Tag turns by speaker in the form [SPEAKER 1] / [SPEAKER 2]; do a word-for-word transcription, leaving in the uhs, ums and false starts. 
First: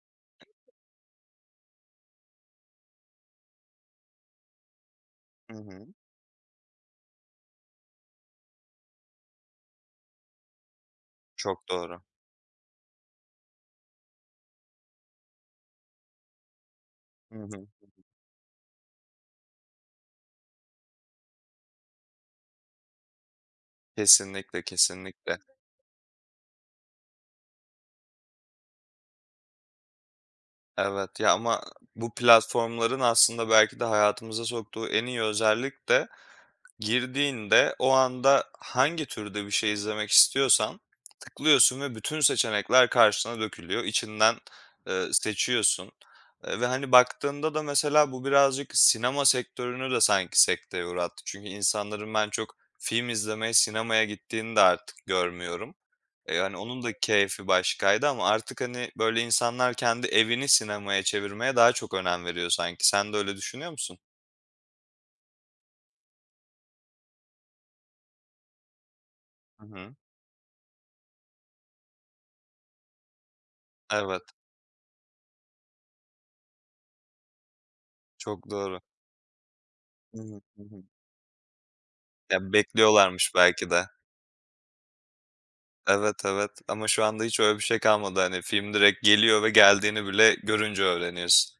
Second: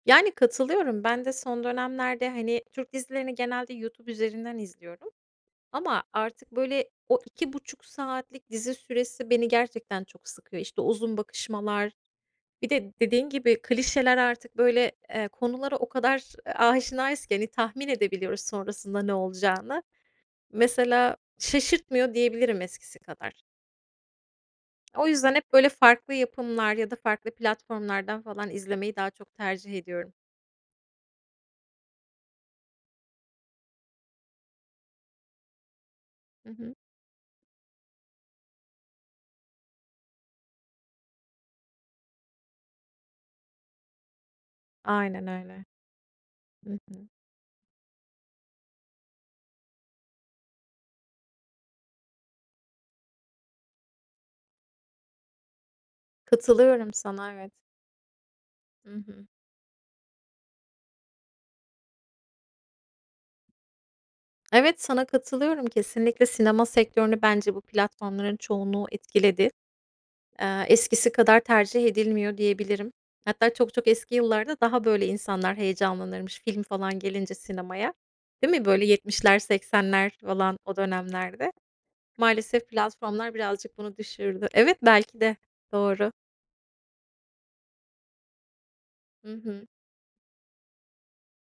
[SPEAKER 1] Yani, katılıyorum. Ben de son dönemlerde, hani, Türk dizilerini genelde YouTube üzerinden izliyorum
[SPEAKER 2] Hı hı.
[SPEAKER 1] ama artık, böyle, o iki buçuk saatlik dizi süresi beni gerçekten çok sıkıyor. İşte, uzun
[SPEAKER 2] Çok
[SPEAKER 1] bakışmalar
[SPEAKER 2] doğru.
[SPEAKER 1] Bir de dediğin gibi klişeler artık, böyle, eee, konulara o kadar, eee, aşinayız ki,
[SPEAKER 2] Hı hı,
[SPEAKER 1] hani,
[SPEAKER 2] hı
[SPEAKER 1] tahmin
[SPEAKER 2] hı.
[SPEAKER 1] edebiliyoruz sonrasında ne olacağını. Mesela şaşırtmıyor, diyebilirim eskisi kadar.
[SPEAKER 2] Kesinlikle,
[SPEAKER 1] O yüzden
[SPEAKER 2] kesinlikle.
[SPEAKER 1] hep, böyle, farklı yapımlar ya da farklı platformlardan falan izlemeyi daha çok tercih ediyorum.
[SPEAKER 2] Evet. Ya, ama bu platformların aslında belki de hayatımıza soktuğu en iyi özellik de
[SPEAKER 1] Hı hı.
[SPEAKER 2] girdiğinde o anda hangi türde bir şey izlemek istiyorsan tıklıyorsun ve bütün seçenekler karşına dökülüyor, içinden, eee,
[SPEAKER 1] Aynen öyle.
[SPEAKER 2] seçiyorsun. Eee, ve,
[SPEAKER 1] Hı
[SPEAKER 2] hani,
[SPEAKER 1] hı.
[SPEAKER 2] baktığında da mesela bu birazcık sinema sektörünü de sanki sekteye uğrattı çünkü insanların ben çok film izlemeye sinemaya gittiğini de artık görmüyorum. E, hani, onun
[SPEAKER 1] Katılıyorum
[SPEAKER 2] da
[SPEAKER 1] sana,
[SPEAKER 2] keyfi
[SPEAKER 1] evet.
[SPEAKER 2] başkaydı ama artık, hani,
[SPEAKER 1] Hı
[SPEAKER 2] böyle,
[SPEAKER 1] hı.
[SPEAKER 2] insanlar kendi evini sinemaya çevirmeye daha çok önem veriyor sanki. Sen de öyle düşünüyor musun?
[SPEAKER 1] Evet, sana katılıyorum, kesinlikle sinema sektörünü bence bu platformların çoğunluğu etkiledi.
[SPEAKER 2] Hı hı.
[SPEAKER 1] Eee, eskisi kadar tercih edilmiyor, diyebilirim. Hatta çok çok eski
[SPEAKER 2] Evet.
[SPEAKER 1] yıllarda daha böyle insanlar heyecanlanırmış film falan gelince sinemaya.
[SPEAKER 2] Çok
[SPEAKER 1] Değil mi?
[SPEAKER 2] doğru.
[SPEAKER 1] Böyle, yetmişler seksenler
[SPEAKER 2] Hı hı,
[SPEAKER 1] falan
[SPEAKER 2] hı
[SPEAKER 1] o
[SPEAKER 2] hı.
[SPEAKER 1] dönemlerde.
[SPEAKER 2] Ya,
[SPEAKER 1] Maalesef
[SPEAKER 2] bekliyorlarmış
[SPEAKER 1] platformlar
[SPEAKER 2] belki
[SPEAKER 1] birazcık
[SPEAKER 2] de.
[SPEAKER 1] bunu düşürdü. Evet, belki de doğru.
[SPEAKER 2] Evet, evet. Ama şu anda hiç öyle bir şey kalmadı, hani, film direkt
[SPEAKER 1] Hı
[SPEAKER 2] geliyor ve
[SPEAKER 1] hı.
[SPEAKER 2] geldiğini bile görünce öğreniyorsun.